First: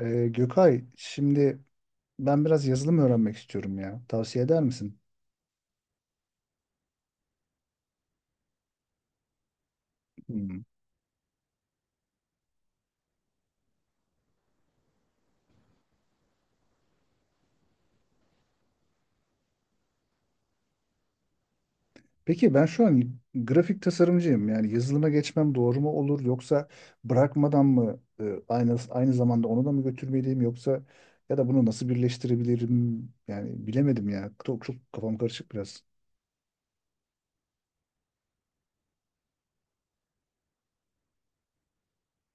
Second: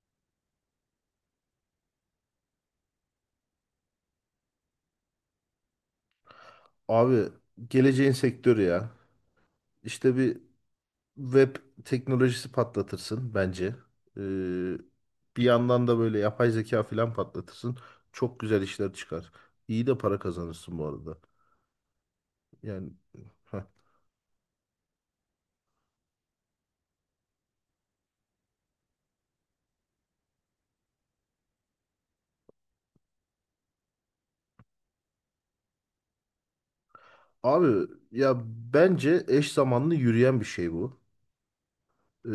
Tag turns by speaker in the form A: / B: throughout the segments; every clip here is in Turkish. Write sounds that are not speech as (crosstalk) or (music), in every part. A: Gökay, şimdi ben biraz yazılım öğrenmek istiyorum ya. Tavsiye eder misin?
B: Abi geleceğin sektörü ya. İşte bir
A: Hmm.
B: web teknolojisi patlatırsın bence. Ee, Bir yandan da böyle yapay zeka falan patlatırsın. Çok güzel işler çıkar. İyi de para kazanırsın bu arada.
A: Peki ben şu
B: Yani
A: an
B: heh.
A: grafik tasarımcıyım. Yani yazılıma geçmem doğru mu olur yoksa bırakmadan mı aynı zamanda onu da mı götürmeliyim yoksa ya da bunu nasıl birleştirebilirim? Yani bilemedim ya. Çok kafam karışık biraz.
B: Abi ya bence eş zamanlı yürüyen bir şey bu. Ee,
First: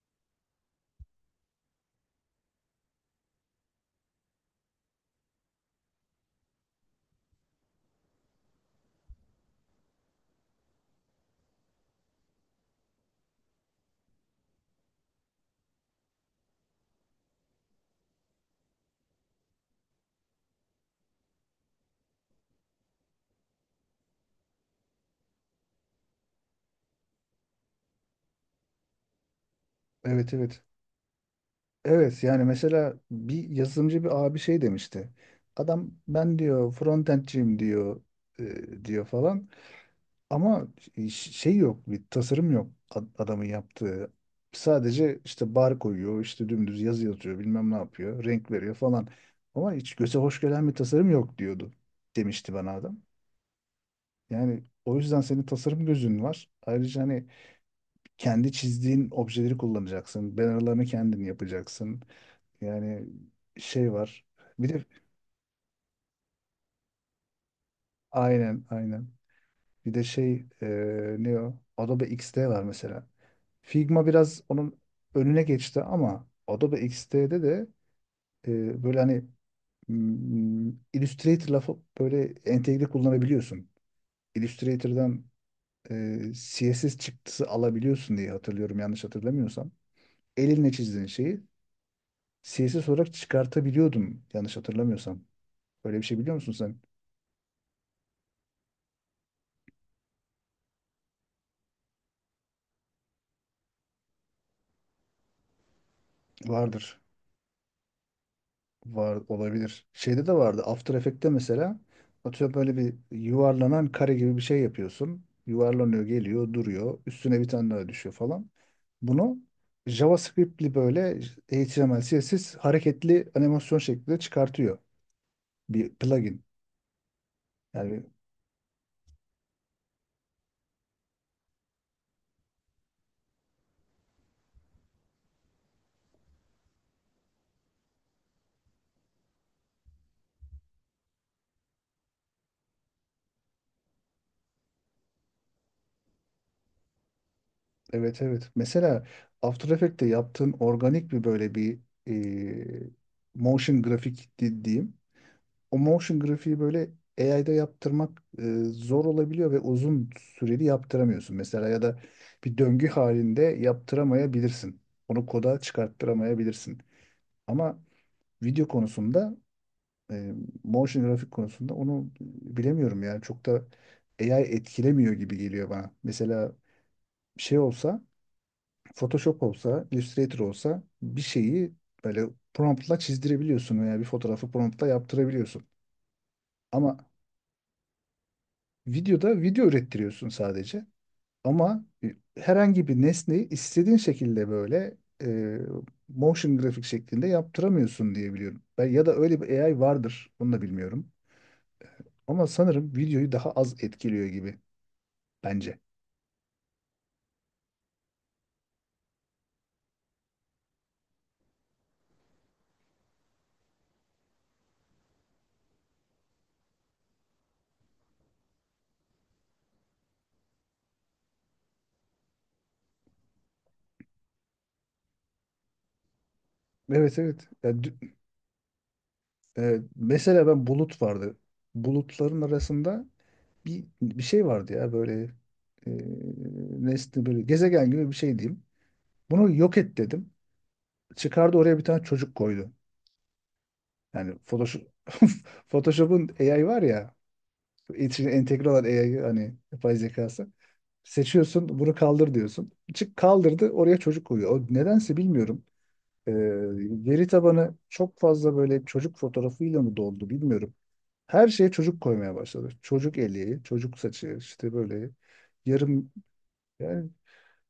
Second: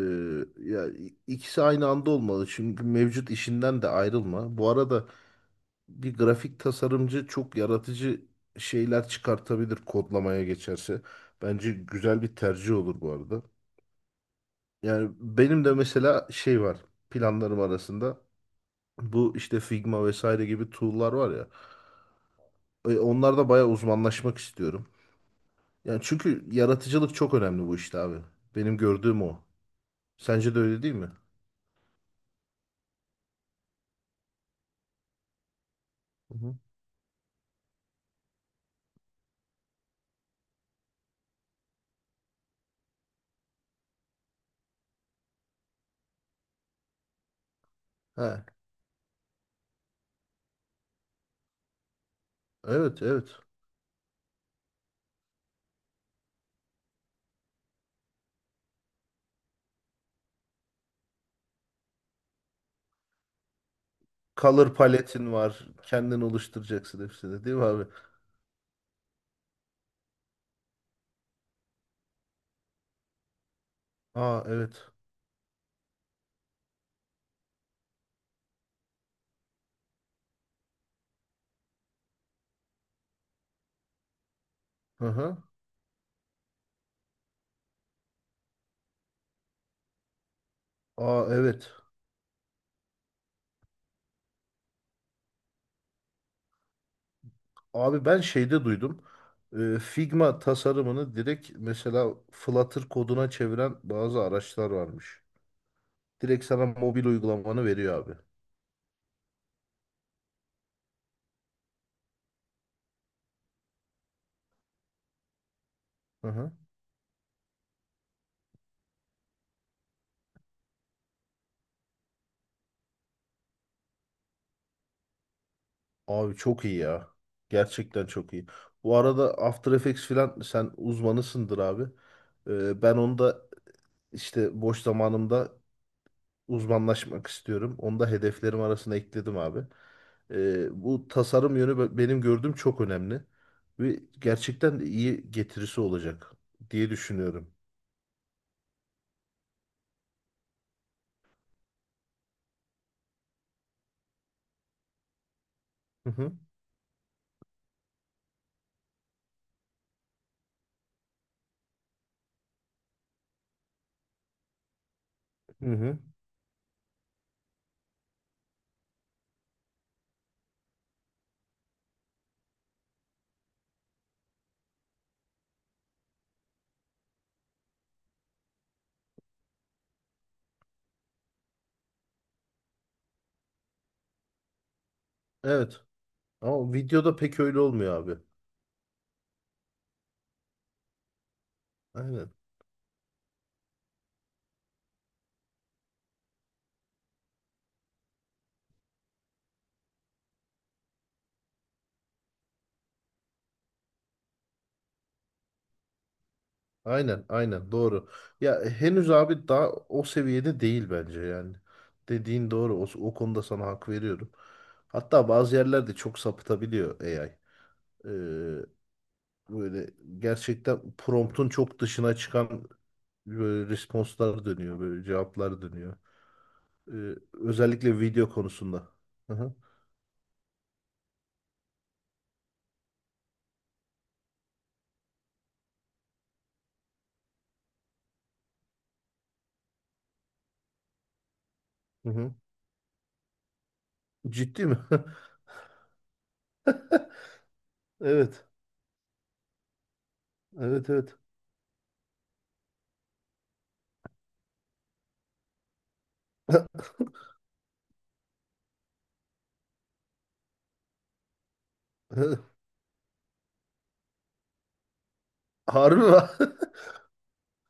B: ya ikisi aynı anda olmalı. Çünkü mevcut işinden de ayrılma. Bu arada bir grafik tasarımcı çok yaratıcı şeyler çıkartabilir kodlamaya geçerse. Bence güzel bir tercih olur bu arada. Yani benim de mesela şey var planlarım arasında. Bu işte Figma vesaire gibi tool'lar var ya. Onlarda bayağı uzmanlaşmak istiyorum. Yani çünkü yaratıcılık çok önemli bu işte abi. Benim gördüğüm o.
A: Evet,
B: Sence de
A: evet.
B: öyle değil mi?
A: Evet, yani mesela bir yazılımcı bir abi şey demişti. Adam
B: Hı
A: ben
B: hı.
A: diyor frontendciyim diyor diyor falan. Ama şey yok, bir tasarım yok adamın yaptığı. Sadece işte bar koyuyor, işte dümdüz yazı yazıyor, bilmem ne yapıyor,
B: He,
A: renk veriyor falan. Ama hiç göze hoş gelen bir tasarım yok diyordu, demişti bana adam.
B: evet, evet.
A: Yani o yüzden senin tasarım gözün var. Ayrıca hani kendi çizdiğin objeleri kullanacaksın. Bannerlarını kendin yapacaksın. Yani şey var. Bir
B: Color
A: de
B: paletin var. Kendin oluşturacaksın hepsini, değil mi abi?
A: aynen, aynen. Bir de şey ne o? Adobe XD var mesela. Figma biraz
B: Aa,
A: onun
B: evet.
A: önüne geçti ama Adobe XD'de de böyle hani Illustrator lafı böyle entegre kullanabiliyorsun.
B: Hı
A: Illustrator'dan
B: hı.
A: CSS çıktısı alabiliyorsun diye hatırlıyorum yanlış hatırlamıyorsam. Elinle çizdiğin
B: Aa,
A: şeyi
B: evet.
A: CSS olarak çıkartabiliyordum yanlış hatırlamıyorsam. Böyle bir şey biliyor musun sen?
B: Abi ben şeyde duydum. Figma tasarımını direkt mesela Flutter koduna çeviren bazı araçlar varmış. Direkt sana
A: Vardır.
B: mobil uygulamanı veriyor abi.
A: Var olabilir. Şeyde de vardı. After Effects'te mesela atıyorum böyle bir yuvarlanan kare gibi bir şey yapıyorsun. Yuvarlanıyor,
B: Hı hı.
A: geliyor, duruyor. Üstüne bir tane daha düşüyor falan. Bunu JavaScript'li böyle HTML, CSS hareketli animasyon şeklinde çıkartıyor. Bir
B: Abi
A: plugin.
B: çok iyi ya.
A: Yani
B: Gerçekten çok iyi. Bu arada After Effects filan sen uzmanısındır abi. Ben onu da işte boş zamanımda uzmanlaşmak istiyorum. Onu da hedeflerim arasına ekledim abi. Bu tasarım yönü benim gördüğüm çok önemli ve gerçekten de iyi getirisi olacak diye düşünüyorum.
A: evet, evet. Mesela After Effects'te yaptığın organik bir böyle bir e, motion grafik dediğim o
B: Hı
A: motion
B: hı.
A: grafiği böyle AI'da yaptırmak zor olabiliyor ve uzun süreli yaptıramıyorsun. Mesela ya da bir döngü halinde yaptıramayabilirsin. Onu koda
B: Hı hı.
A: çıkarttıramayabilirsin. Ama video konusunda e, motion grafik konusunda onu bilemiyorum yani çok da AI etkilemiyor gibi geliyor bana. Mesela şey olsa Photoshop olsa, Illustrator olsa bir şeyi böyle promptla çizdirebiliyorsun veya bir fotoğrafı promptla yaptırabiliyorsun.
B: Evet. Ama
A: Ama
B: videoda pek öyle olmuyor abi.
A: videoda video ürettiriyorsun sadece. Ama
B: Aynen.
A: herhangi bir nesneyi istediğin şekilde böyle e, motion grafik şeklinde yaptıramıyorsun diye biliyorum. Ben, ya da öyle bir AI vardır. Onu da bilmiyorum. Ama sanırım videoyu daha az etkiliyor gibi bence.
B: Aynen, aynen doğru. Ya henüz abi daha o seviyede değil bence yani. Dediğin doğru. O konuda sana hak veriyorum. Hatta bazı yerlerde çok sapıtabiliyor AI. Böyle gerçekten promptun çok dışına çıkan böyle responslar dönüyor, böyle cevaplar dönüyor.
A: Evet, evet.
B: Özellikle video konusunda. Hı hı.
A: Mesela ben bulut vardı. Bulutların arasında bir şey vardı ya böyle e, nesne böyle gezegen gibi bir şey diyeyim. Bunu yok et dedim. Çıkardı oraya bir tane
B: Hı hı.
A: çocuk koydu. Yani
B: Ciddi mi?
A: Photoshop,
B: (laughs)
A: (laughs) Photoshop'un AI var ya, içine
B: Evet.
A: entegre olan AI hani yapay zekası.
B: Evet, evet.
A: Seçiyorsun, bunu kaldır diyorsun. Çık kaldırdı, oraya çocuk koyuyor. O nedense bilmiyorum. Ee, veri tabanı çok fazla böyle çocuk fotoğrafıyla mı doldu bilmiyorum. Her şeye çocuk koymaya
B: (laughs)
A: başladı. Çocuk eli, çocuk saçı, işte böyle
B: Harbi
A: yarım
B: mi? (laughs)
A: yani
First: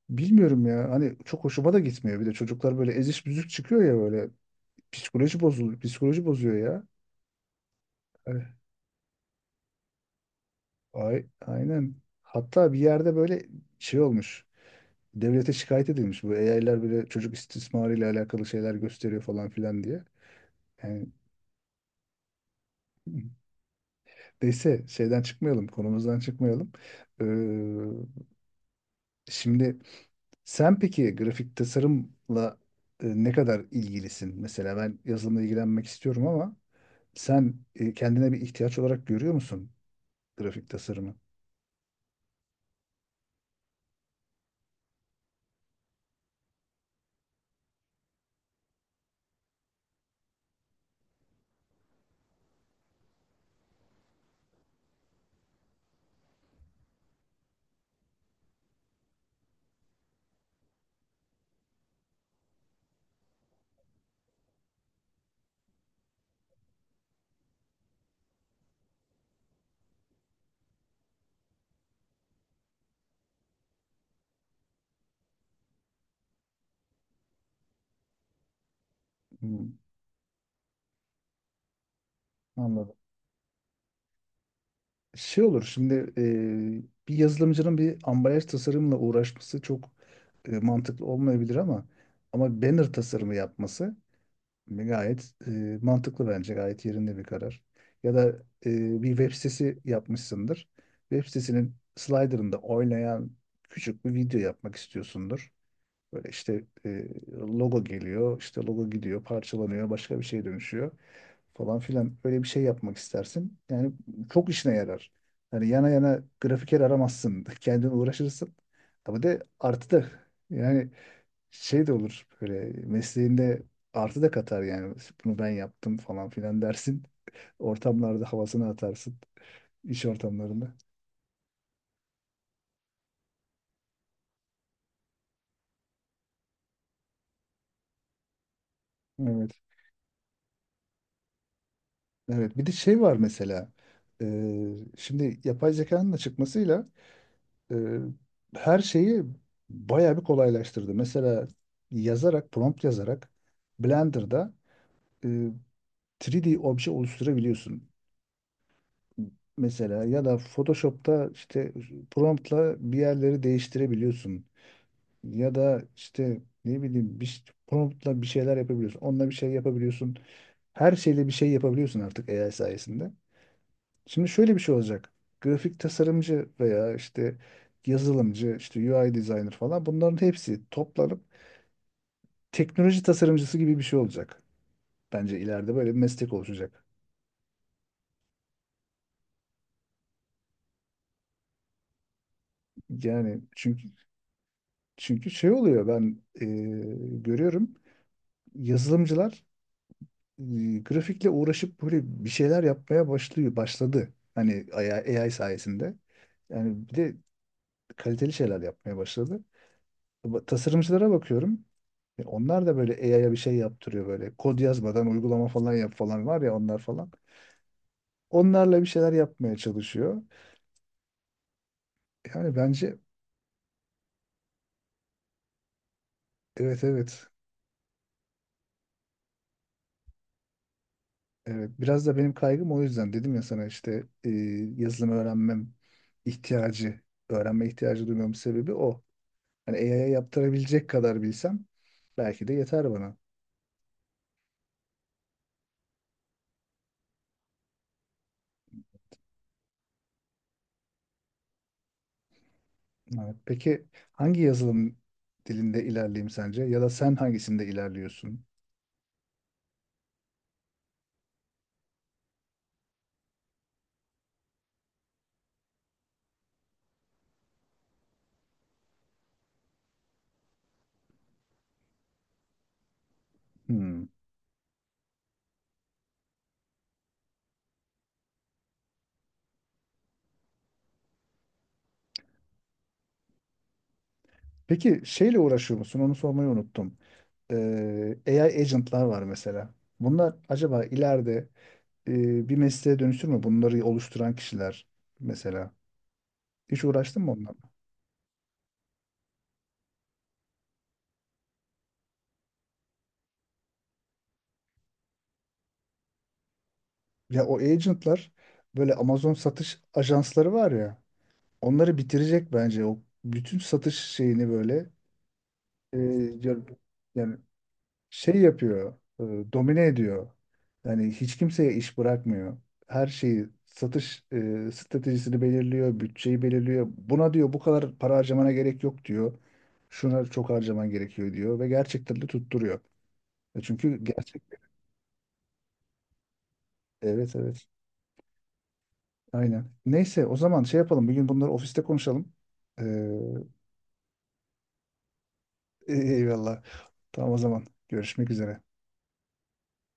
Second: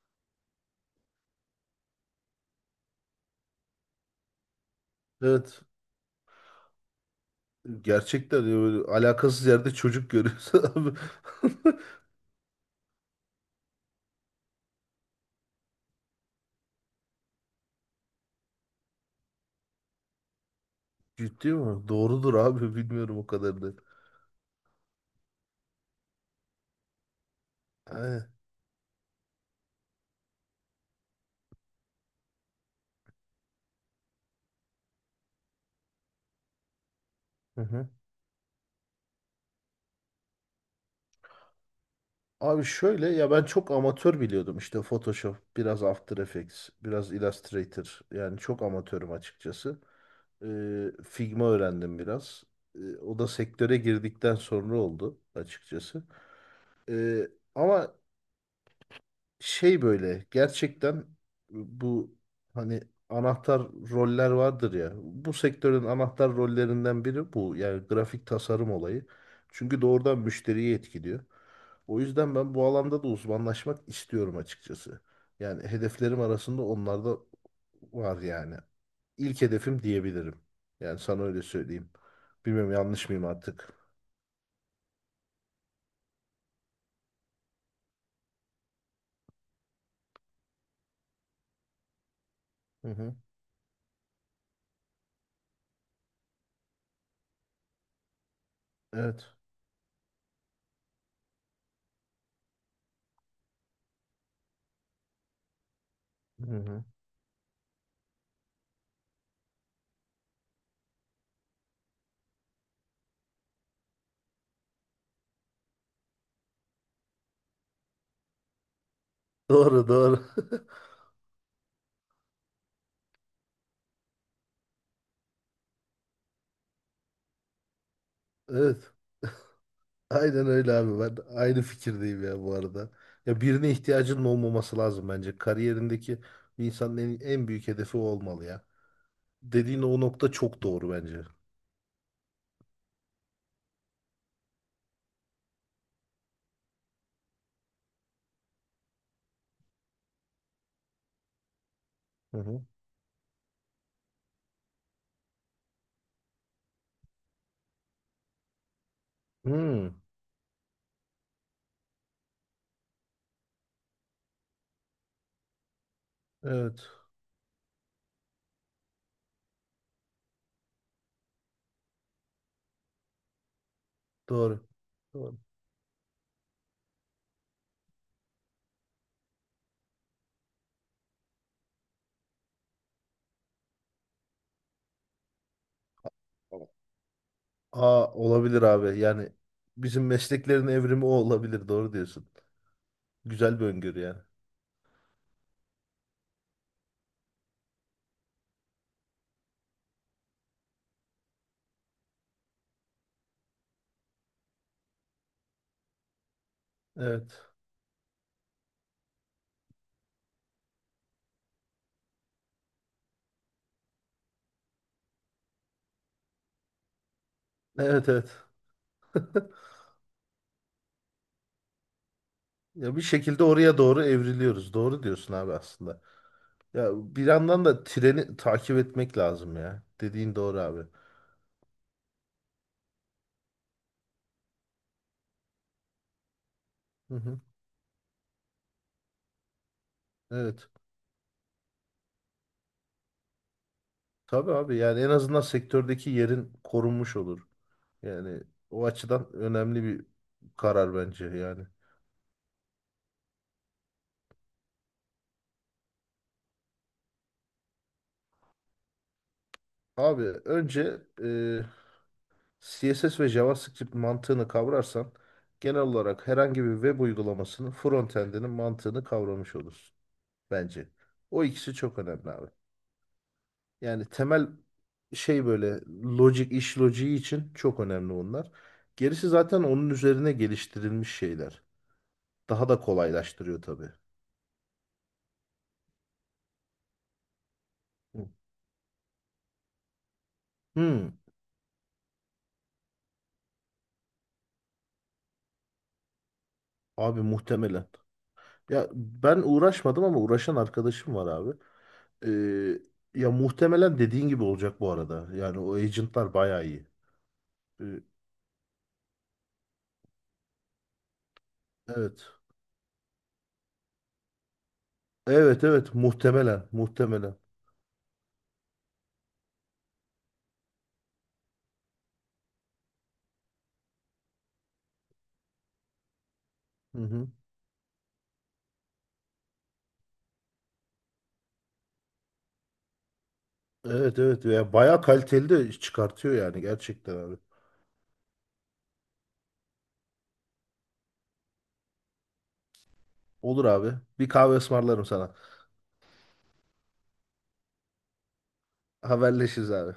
A: bilmiyorum ya. Hani çok hoşuma da gitmiyor. Bir de çocuklar böyle eziş büzük çıkıyor ya böyle. Psikoloji
B: Evet.
A: bozuluyor, psikoloji bozuyor ya.
B: Gerçekten
A: Hani
B: ya böyle alakasız yerde çocuk görüyorsun abi.
A: Ay,
B: (laughs)
A: aynen. Hatta bir yerde böyle şey olmuş. Devlete şikayet edilmiş. Bu AI'ler böyle çocuk istismarıyla alakalı şeyler gösteriyor falan filan diye. Yani
B: Ciddi mi? Doğrudur abi. Bilmiyorum o kadar da.
A: (laughs) neyse şeyden çıkmayalım, konumuzdan çıkmayalım. Ee,
B: Aynen.
A: şimdi sen peki grafik tasarımla ne kadar ilgilisin? Mesela ben yazılımla ilgilenmek istiyorum ama
B: Hı
A: sen
B: hı.
A: kendine bir ihtiyaç olarak görüyor musun grafik tasarımı?
B: Abi şöyle ya ben çok amatör biliyordum işte Photoshop, biraz After Effects, biraz Illustrator. Yani çok amatörüm açıkçası. Figma öğrendim biraz. O da sektöre girdikten sonra oldu açıkçası. Ee, Ama şey böyle gerçekten bu hani anahtar roller vardır ya. Bu sektörün anahtar rollerinden biri bu. Yani grafik tasarım olayı. Çünkü doğrudan müşteriyi etkiliyor. O yüzden ben bu alanda da uzmanlaşmak istiyorum açıkçası. Yani hedeflerim arasında onlar da var yani. İlk
A: Hmm,
B: hedefim diyebilirim. Yani sana öyle söyleyeyim. Bilmiyorum
A: anladım.
B: yanlış mıyım artık.
A: Şey olur şimdi bir yazılımcının bir ambalaj tasarımla uğraşması çok mantıklı olmayabilir ama
B: Hı
A: banner
B: hı.
A: tasarımı yapması gayet mantıklı, bence gayet yerinde bir karar. Ya da bir web
B: Evet.
A: sitesi yapmışsındır. Web sitesinin slider'ında oynayan küçük bir video yapmak istiyorsundur. Böyle
B: Hı
A: işte
B: hı.
A: logo geliyor, işte logo gidiyor, parçalanıyor, başka bir şeye dönüşüyor falan filan. Öyle bir şey yapmak istersin. Yani çok işine yarar. Yani yana yana grafiker aramazsın. (laughs) Kendin uğraşırsın. Ama de
B: Doğru,
A: artı da
B: doğru. (laughs)
A: yani şey de olur böyle mesleğinde artı da katar yani. Bunu ben yaptım falan filan dersin. (laughs) Ortamlarda havasını
B: Evet.
A: atarsın. İş
B: Aynen öyle
A: ortamlarında.
B: abi. Ben de aynı fikirdeyim ya bu arada. Ya birine ihtiyacının olmaması lazım bence. Kariyerindeki bir insanın en büyük hedefi o olmalı ya.
A: Evet.
B: Dediğin o nokta çok doğru bence.
A: Evet. Bir de şey var mesela. Şimdi yapay zekanın da çıkmasıyla e, her şeyi bayağı bir kolaylaştırdı. Mesela
B: Hı
A: yazarak,
B: hı.
A: prompt yazarak Blender'da e, 3D obje oluşturabiliyorsun.
B: Hmm.
A: Mesela ya da Photoshop'ta işte promptla bir yerleri değiştirebiliyorsun. Ya da işte ne
B: Evet.
A: bileyim bir promptla bir şeyler yapabiliyorsun. Onunla bir şey yapabiliyorsun. Her şeyle bir şey yapabiliyorsun artık AI sayesinde. Şimdi şöyle bir
B: Doğru.
A: şey olacak.
B: Doğru.
A: Grafik tasarımcı veya işte yazılımcı, işte UI designer falan bunların hepsi toplanıp teknoloji tasarımcısı gibi bir şey olacak. Bence ileride böyle bir meslek
B: Evet.
A: oluşacak.
B: Aa, olabilir abi. Yani bizim mesleklerin evrimi o olabilir. Doğru diyorsun.
A: Yani
B: Güzel bir
A: çünkü
B: öngörü yani.
A: çünkü şey oluyor ben görüyorum yazılımcılar e, grafikle uğraşıp böyle bir şeyler yapmaya başlıyor, başladı. Hani AI sayesinde. Yani bir de
B: Evet.
A: kaliteli şeyler yapmaya başladı. Ama tasarımcılara bakıyorum. E, onlar da böyle AI'ya bir şey yaptırıyor böyle. Kod yazmadan uygulama falan yap falan var ya onlar falan.
B: Evet, evet.
A: Onlarla bir şeyler yapmaya çalışıyor. Yani
B: Ya
A: bence
B: bir şekilde oraya doğru evriliyoruz. Doğru diyorsun abi aslında.
A: evet,
B: Ya bir
A: evet.
B: yandan da treni takip etmek lazım ya. Dediğin doğru abi.
A: Evet, biraz da benim kaygım o yüzden dedim ya sana işte yazılım öğrenmem ihtiyacı,
B: Hı hı.
A: öğrenme ihtiyacı duymamın sebebi o. Hani AI'ya
B: Evet.
A: yaptırabilecek kadar bilsem belki de yeter bana.
B: Tabii abi yani en azından sektördeki yerin korunmuş olur. Yani o açıdan önemli bir karar bence yani.
A: Evet. Peki hangi yazılım dilinde ilerleyeyim sence ya da sen hangisinde ilerliyorsun?
B: Abi önce CSS ve JavaScript mantığını kavrarsan genel olarak herhangi bir web uygulamasının frontend'inin mantığını kavramış olursun bence. O ikisi çok önemli abi.
A: Hmm.
B: Yani temel şey böyle logic iş logiği için çok önemli onlar. Gerisi zaten onun üzerine geliştirilmiş şeyler. Daha da kolaylaştırıyor tabii.
A: Peki şeyle uğraşıyor musun? Onu sormayı unuttum.
B: Hı.
A: AI agentlar var mesela. Bunlar acaba
B: Hmm,
A: ileride bir mesleğe dönüşür mü? Bunları oluşturan kişiler mesela. Hiç
B: abi
A: uğraştın mı onlarla?
B: muhtemelen. Ya ben uğraşmadım ama uğraşan arkadaşım var abi. Ee, Ya muhtemelen dediğin gibi olacak bu arada. Yani o agentlar bayağı iyi.
A: Ya o
B: Ee,
A: agentlar böyle Amazon satış ajansları var ya. Onları
B: Evet.
A: bitirecek bence o bütün satış şeyini böyle.
B: Evet, evet,
A: E, yani
B: muhtemelen,
A: yani
B: muhtemelen.
A: şey yapıyor, e, domine ediyor. Yani hiç kimseye iş bırakmıyor. Her şeyi satış stratejisini belirliyor, bütçeyi belirliyor.
B: Hı hı.
A: Buna diyor bu kadar para harcamana gerek yok diyor. Şuna çok harcaman gerekiyor diyor ve gerçekten de tutturuyor. E, çünkü
B: Evet,
A: gerçek.
B: evet ya bayağı kaliteli de iş çıkartıyor yani gerçekten
A: Evet,
B: abi.
A: evet. Aynen. Neyse o zaman şey yapalım. Bir gün bunları ofiste konuşalım. Ee,
B: Olur abi. Bir kahve ısmarlarım sana.
A: (laughs) eyvallah. Tamam o zaman. Görüşmek üzere.
B: Haberleşiriz abi.